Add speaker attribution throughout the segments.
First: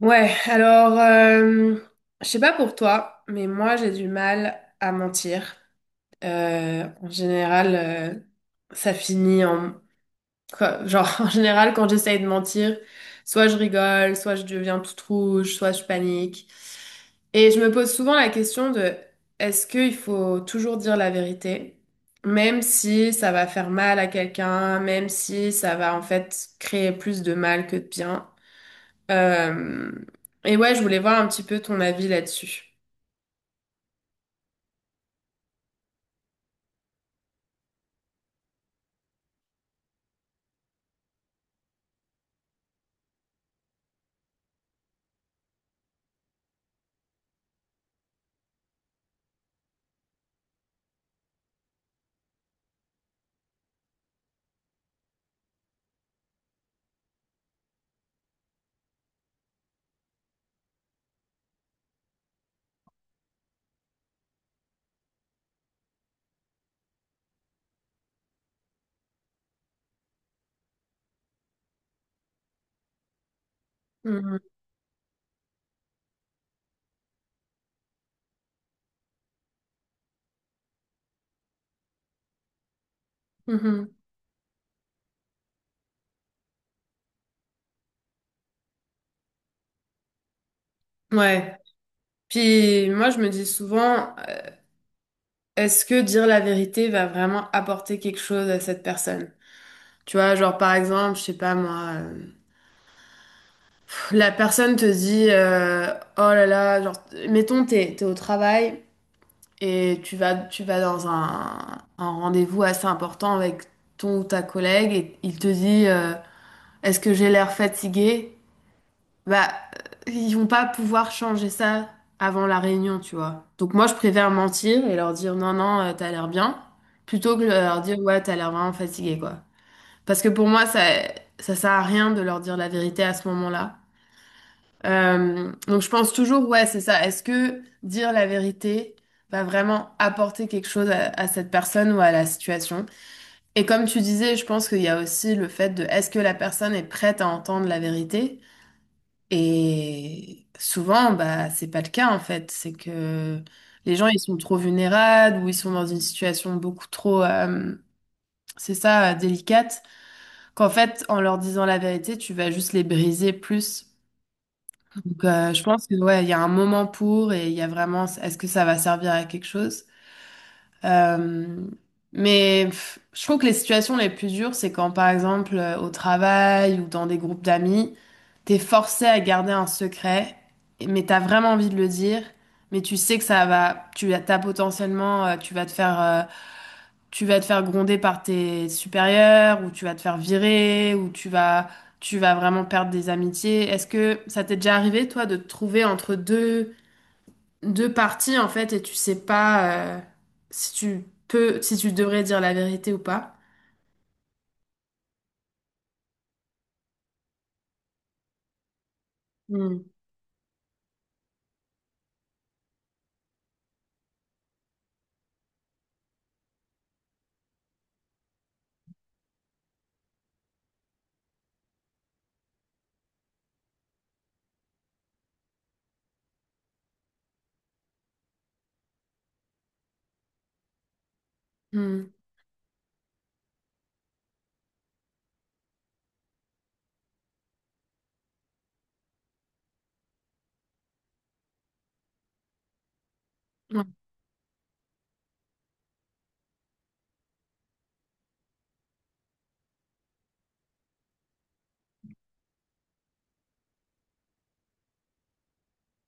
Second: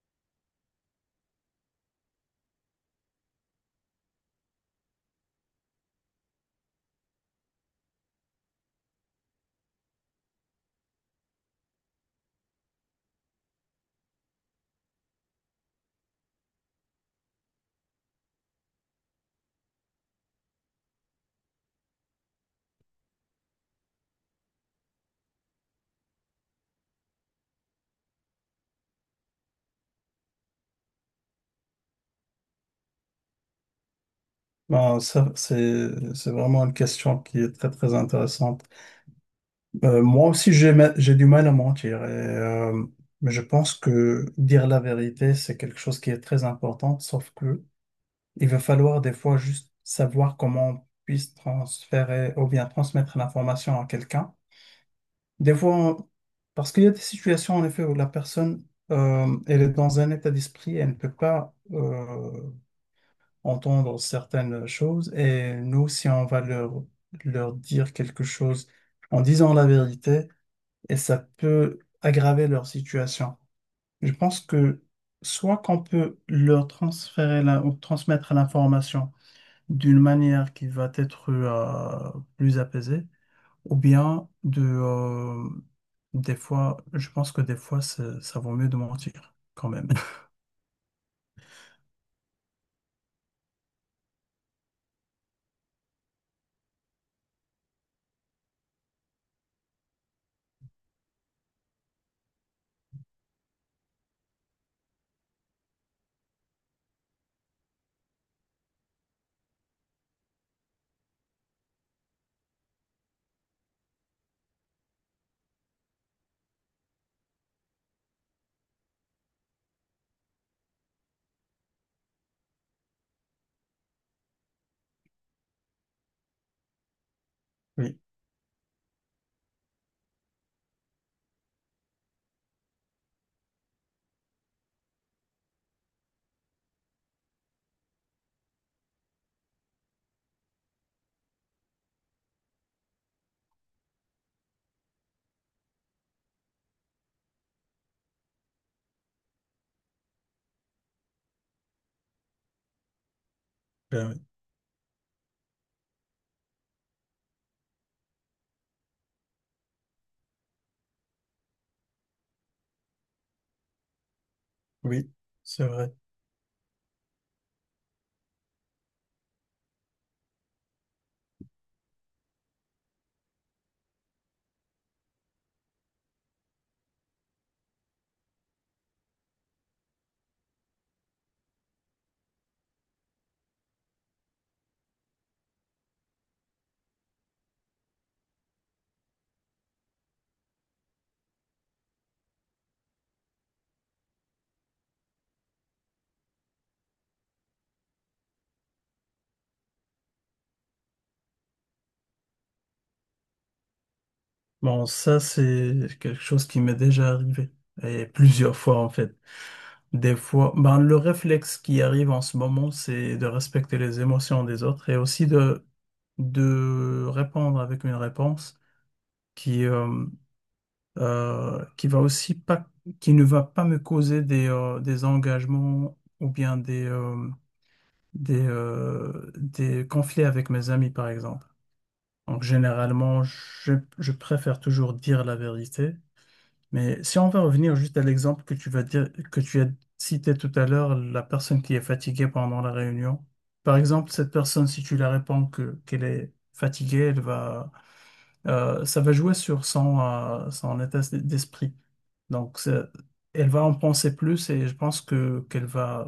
Speaker 1: Ouais, alors, je sais pas pour toi, mais moi j'ai du mal à mentir. En général, ça finit en... genre, en général, quand j'essaye de mentir, soit je rigole, soit je deviens toute rouge, soit je panique. Et je me pose souvent la question de, est-ce qu'il faut toujours dire la vérité, même si ça va faire mal à quelqu'un, même si ça va en fait créer plus de mal que de bien? Euh, et ouais, je voulais voir un petit peu ton avis là-dessus.
Speaker 2: Ben, ça, c'est vraiment une question qui est très, très intéressante. Moi aussi, j'ai du mal à mentir. Mais je pense que dire la vérité, c'est quelque chose qui est très important, sauf que il va falloir des fois juste savoir comment on puisse transférer ou bien transmettre l'information à quelqu'un. Des fois, on- Parce qu'il y a des situations, en effet, où la personne, elle est dans un état d'esprit, elle ne peut pas entendre certaines choses et nous, si on va leur dire quelque chose en disant la vérité, et ça peut aggraver leur situation. Je
Speaker 1: Mhm.
Speaker 2: pense que soit qu'on peut leur transférer ou transmettre l'information d'une manière qui va être plus apaisée, ou
Speaker 1: Mhm.
Speaker 2: bien des fois, je pense que des fois, ça vaut mieux de mentir quand même.
Speaker 1: Ouais. Puis moi, je me dis souvent, est-ce que dire la vérité va vraiment apporter quelque chose à cette personne? Tu vois, genre par exemple, je sais pas moi, pff, la personne te dit, oh là là, genre, mettons, t'es au travail et tu vas dans un rendez-vous assez important avec ton ou ta collègue et il te dit, est-ce que j'ai l'air fatigué? Bah, ils vont pas pouvoir changer ça avant la réunion, tu vois. Donc moi, je préfère mentir et leur dire non, non, t'as l'air bien, plutôt que leur dire
Speaker 2: Oui,
Speaker 1: ouais, t'as l'air vraiment fatigué, quoi. Parce que pour moi, ça sert à rien de leur dire la vérité à ce moment-là. Donc je pense toujours, ouais, c'est ça. Est-ce que dire la vérité va vraiment apporter quelque chose à cette personne ou à la situation? Et comme tu disais, je pense qu'il y a aussi le fait de est-ce que la personne est prête à entendre la vérité? Et souvent, bah, c'est pas le cas en fait. C'est que les gens,
Speaker 2: ben oui,
Speaker 1: ils sont trop vulnérables ou ils sont dans une situation beaucoup trop, c'est ça, délicate, qu'en fait, en leur disant la vérité, tu vas juste les briser plus.
Speaker 2: oui,
Speaker 1: Donc, je
Speaker 2: c'est
Speaker 1: pense
Speaker 2: vrai.
Speaker 1: que ouais, il y a un moment pour et il y a vraiment, est-ce que ça va servir à quelque chose? Euh, mais pff, je trouve que les situations les plus dures, c'est quand, par exemple, au travail ou dans des groupes d'amis, t'es forcé à garder un secret, mais t'as vraiment envie de le dire, mais tu sais que ça va, tu as potentiellement, tu vas te faire, tu vas te faire gronder par tes supérieurs, ou tu vas te faire virer, ou tu vas vraiment perdre des amitiés. Est-ce que ça t'est déjà arrivé, toi, de te trouver entre deux parties en fait et tu sais pas si tu peux, si tu devrais dire la vérité ou pas.
Speaker 2: Bon, ça, c'est quelque chose qui m'est déjà arrivé. Et plusieurs fois, en fait.
Speaker 1: Hmm.
Speaker 2: Des fois, ben, le réflexe qui arrive en ce moment, c'est de respecter les émotions des autres et aussi de répondre avec une réponse qui, euh, qui va aussi pas, qui ne va pas me causer des engagements ou bien des conflits avec mes amis, par exemple.
Speaker 1: Hmm.
Speaker 2: Donc, généralement, je préfère toujours dire la vérité. Mais si on va revenir juste à l'exemple que tu vas dire, que tu as cité tout à l'heure, la personne qui est fatiguée pendant la réunion. Par
Speaker 1: Ouais.
Speaker 2: exemple, cette personne, si tu la réponds que qu'elle est fatiguée, elle va, ça va jouer sur son état d'esprit. Donc, ça- Elle va en penser plus et je pense que qu'elle va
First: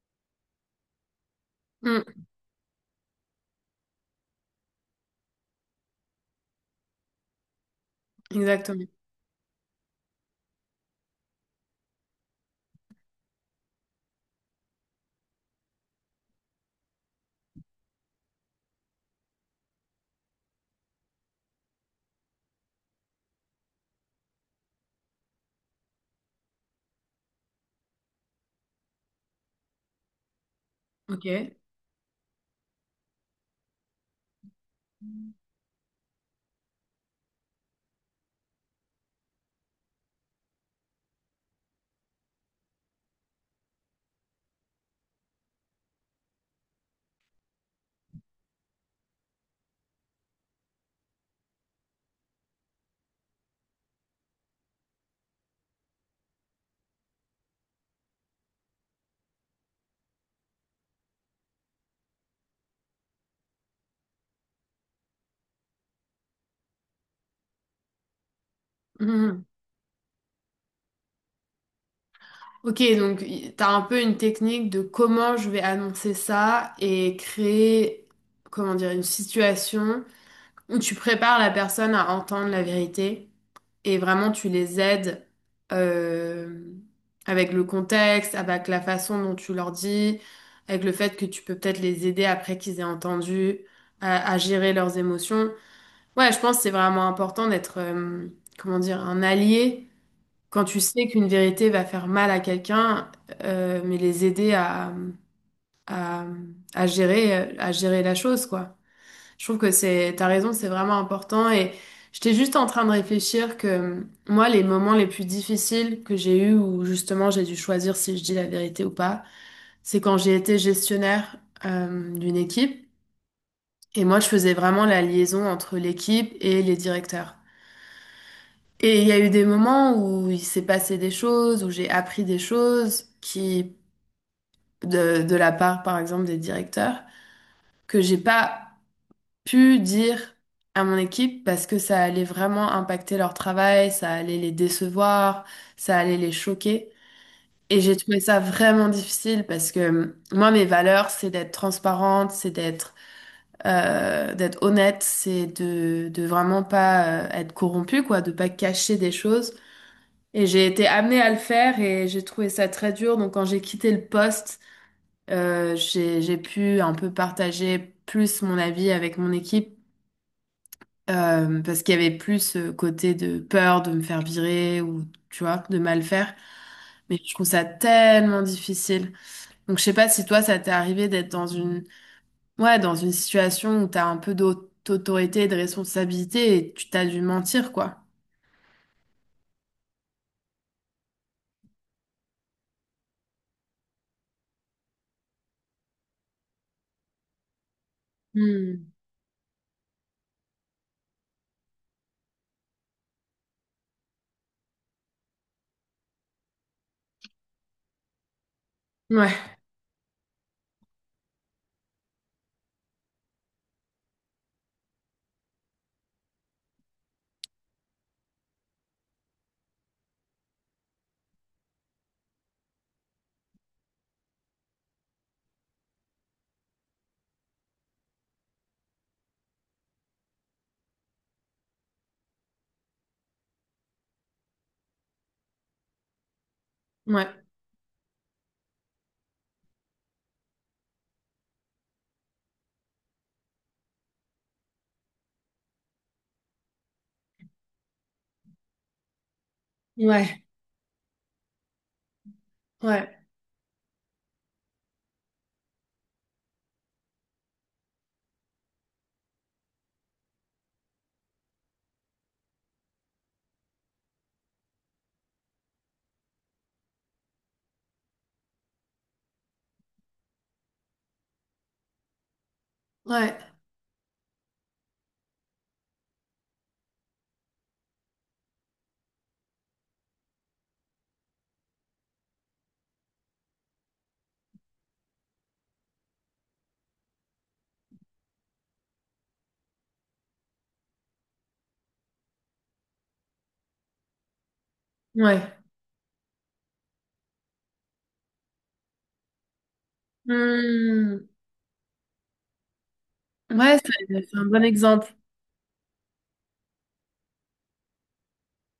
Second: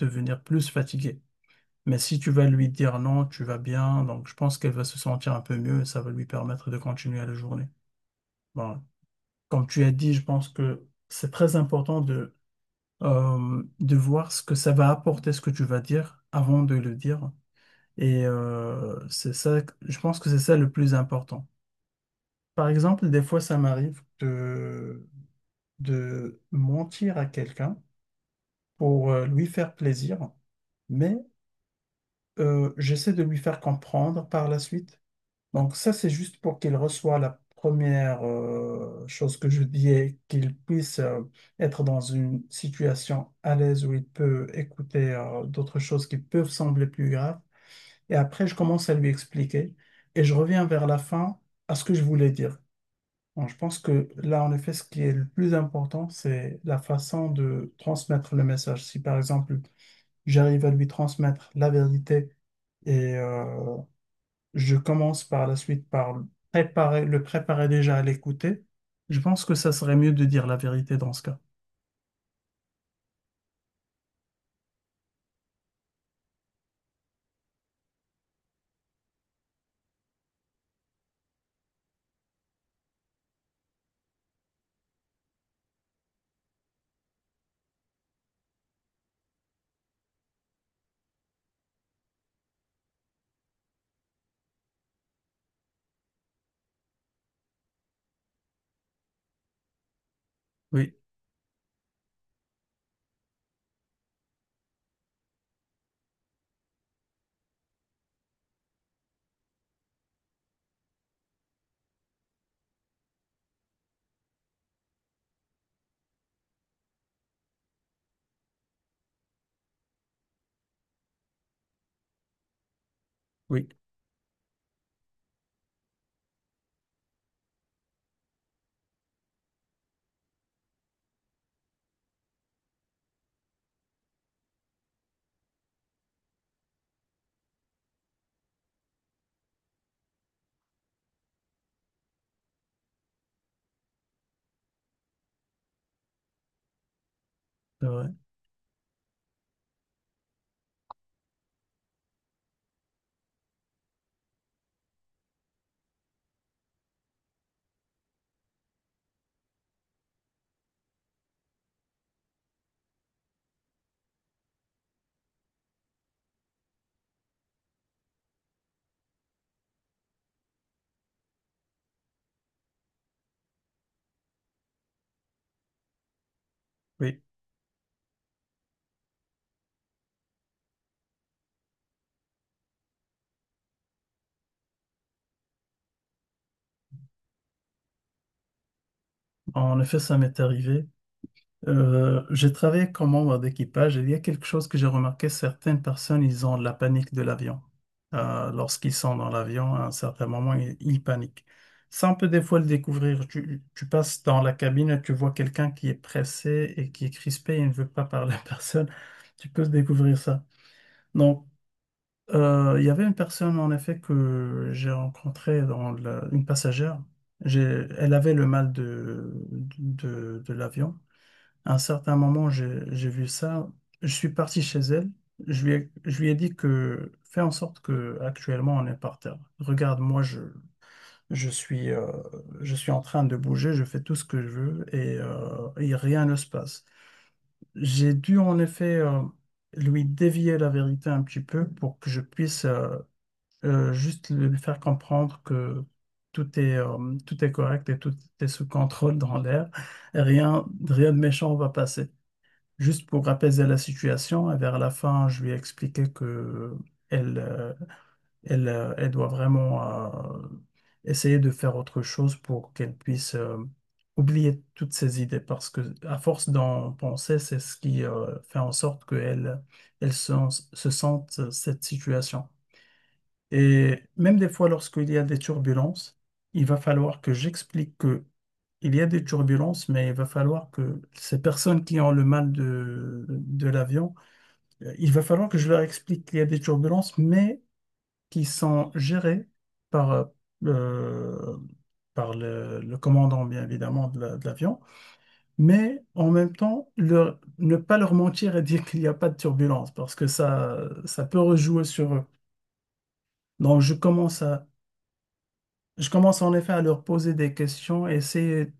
Speaker 2: devenir plus fatiguée. Mais
Speaker 1: Hmm.
Speaker 2: si tu vas lui dire non, tu vas bien, donc je pense qu'elle va se sentir un peu mieux et ça va lui permettre de continuer la journée. Voilà.
Speaker 1: Exactement.
Speaker 2: Comme tu as dit, je pense que c'est très important de voir ce que ça va apporter, ce que tu vas dire, avant de le dire. C'est ça, je pense que c'est ça le plus important. Par exemple, des fois, ça m'arrive de mentir à quelqu'un pour lui faire plaisir, mais
Speaker 1: Ok.
Speaker 2: j'essaie de lui faire comprendre par la suite. Donc ça, c'est juste pour qu'il reçoive la première chose que je dis, et qu'il puisse être dans une situation à l'aise où il peut écouter d'autres choses qui peuvent sembler plus graves. Et après, je commence à lui expliquer et je reviens vers la fin à ce que je voulais dire. Bon, je pense que là, en effet, ce qui est le plus important, c'est la façon de transmettre le message. Si par exemple, j'arrive à lui transmettre la vérité, et euh, je commence par la suite par le préparer déjà à l'écouter. Je
Speaker 1: Hmm.
Speaker 2: pense que ça serait mieux de dire la vérité dans ce cas.
Speaker 1: Ok, donc t'as un peu une technique de comment je vais annoncer ça et créer, comment dire, une situation. Tu prépares la personne à entendre la vérité et vraiment tu les aides euh, avec le contexte, avec la façon dont tu leur dis, avec le fait que tu peux peut-être les aider après qu'ils aient entendu à gérer leurs émotions. Ouais, je pense que c'est vraiment important d'être, comment dire, un allié quand tu
Speaker 2: Oui,
Speaker 1: sais qu'une vérité va faire mal à quelqu'un, mais les aider à, à gérer la chose, quoi. Je trouve que c'est, t'as raison, c'est vraiment important. Et j'étais juste en train de réfléchir que moi, les moments les plus difficiles que j'ai eus où justement j'ai dû choisir si je dis la vérité ou pas, c'est quand j'ai été gestionnaire d'une équipe.
Speaker 2: oui,
Speaker 1: Et moi, je faisais vraiment la liaison entre l'équipe et les directeurs. Et il y a eu des moments où il s'est passé des choses, où j'ai appris des choses qui, de la part, par exemple, des directeurs, que j'ai pas pu dire à mon équipe parce que ça allait vraiment impacter leur travail, ça allait les décevoir, ça allait les choquer. Et
Speaker 2: c'est
Speaker 1: j'ai
Speaker 2: vrai.
Speaker 1: trouvé ça vraiment difficile parce que moi, mes valeurs, c'est d'être transparente, c'est d'être d'être honnête, c'est de vraiment pas être corrompue, quoi, de pas cacher des choses. Et j'ai été amenée à le faire et j'ai trouvé ça très dur. Donc quand j'ai quitté le poste, j'ai pu un peu partager plus mon avis avec mon équipe. Parce qu'il y avait plus ce côté de peur de me faire virer ou, tu vois, de mal faire. Mais
Speaker 2: Oui,
Speaker 1: je trouve ça tellement difficile. Donc, je sais pas si toi, ça t'est arrivé d'être dans une, ouais, dans une situation où t'as un peu d'autorité et de responsabilité et tu t'as dû mentir, quoi.
Speaker 2: en effet, ça m'est arrivé. J'ai travaillé comme membre d'équipage et il y a quelque chose que j'ai remarqué, certaines personnes, ils ont la panique de l'avion.
Speaker 1: Hmm.
Speaker 2: Lorsqu'ils sont dans l'avion, à un certain moment, ils paniquent. Ça, on peut des fois le découvrir. Tu passes dans la cabine et tu vois quelqu'un qui est pressé et qui est crispé et ne veut pas parler à personne. Tu
Speaker 1: Ouais,
Speaker 2: peux découvrir ça. Donc, il y avait une personne, en effet, que j'ai rencontrée une passagère. Elle avait le mal de l'avion. À un certain moment, j'ai vu ça. Je suis parti chez elle. Je lui ai dit que fais en sorte que actuellement on est par terre. Regarde, je suis, euh, je suis en train de bouger, je fais tout ce que je veux et rien ne se passe.
Speaker 1: ouais,
Speaker 2: J'ai dû en effet lui dévier la vérité un petit peu pour que je puisse juste lui faire comprendre que tout est correct et tout est sous contrôle dans l'air.
Speaker 1: ouais,
Speaker 2: Rien, rien de méchant va passer. Juste
Speaker 1: ouais,
Speaker 2: pour apaiser la situation, et vers la fin, je lui ai expliqué que elle, euh, elle, elle doit vraiment euh, essayer de faire autre chose pour qu'elle puisse oublier toutes ses idées, parce que à force d'en penser, c'est ce qui fait en sorte qu'elle, elle elle se sente cette situation.
Speaker 1: ouais,
Speaker 2: Et même des fois, lorsqu'il y a des turbulences, il va falloir que j'explique que il y a des turbulences, mais il va falloir que ces personnes qui ont le mal de l'avion, il va falloir que je leur explique qu'il y a des turbulences, mais qui sont gérées par, euh, par le commandant, bien évidemment, de l'avion.
Speaker 1: ouais.
Speaker 2: Mais en même temps, ne pas leur mentir et dire qu'il n'y a pas de turbulences, parce que ça
Speaker 1: Hmm.
Speaker 2: peut rejouer sur eux.
Speaker 1: Ouais,
Speaker 2: Donc, je
Speaker 1: c'est
Speaker 2: commence
Speaker 1: un bon
Speaker 2: à
Speaker 1: exemple.
Speaker 2: Je commence en effet à leur poser des questions et c'est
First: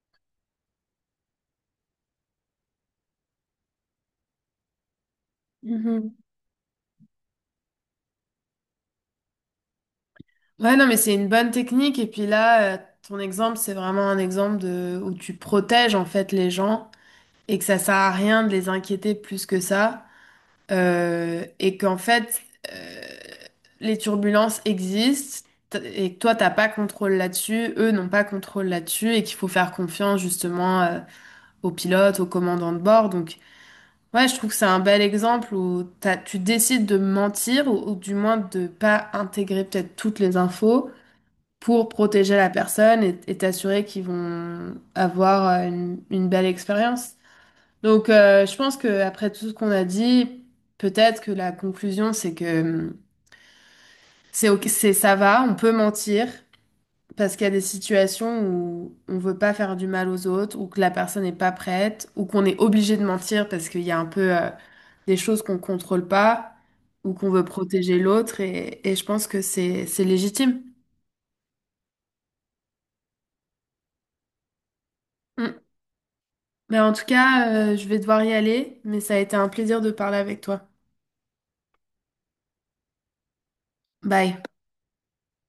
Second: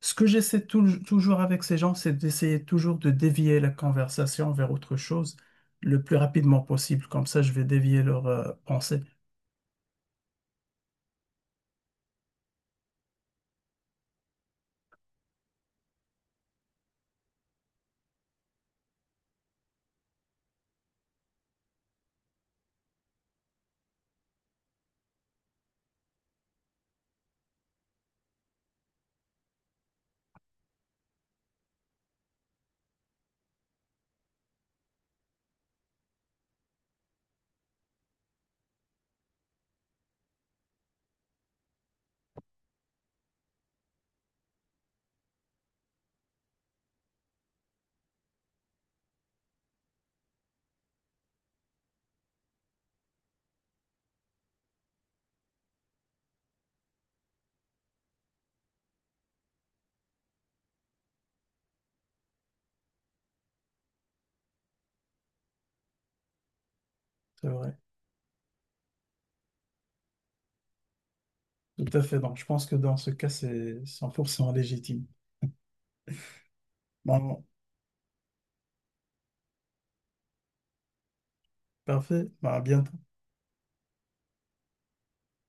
Speaker 2: ce que j'essaie toujours avec ces gens, c'est d'essayer toujours de dévier la conversation vers autre chose le plus rapidement possible. Comme ça, je vais dévier leur pensée.
Speaker 1: Ouais, non, mais c'est une bonne technique. Et puis là, ton exemple, c'est vraiment un exemple de où tu protèges en fait les gens et que ça sert à rien de les inquiéter plus que ça. Et qu'en fait, euh, les turbulences existent et que toi, t'as pas contrôle là-dessus, eux n'ont pas contrôle là-dessus et qu'il faut faire confiance justement aux pilotes, aux commandants de bord. Donc, ouais, je trouve que c'est un bel exemple où tu décides de mentir ou du moins de pas intégrer peut-être toutes les infos pour protéger la personne et t'assurer qu'ils vont avoir une belle expérience. Donc, je pense que après tout ce qu'on a dit, peut-être que la conclusion, c'est que c'est ok, c'est ça va, on peut mentir parce qu'il y a des situations où on veut pas faire du mal aux autres, ou que la personne n'est pas prête, ou qu'on est obligé de mentir parce qu'il y a un peu des choses qu'on contrôle pas, ou qu'on veut
Speaker 2: C'est vrai.
Speaker 1: protéger l'autre, et je pense que c'est légitime.
Speaker 2: Tout à fait. Donc, je pense que dans ce cas, c'est 100% légitime.
Speaker 1: Hum. Ben, en tout
Speaker 2: Bon,
Speaker 1: cas, je vais devoir y aller, mais ça a été un plaisir de parler avec toi.
Speaker 2: parfait. Bah, à bientôt.
Speaker 1: Bye.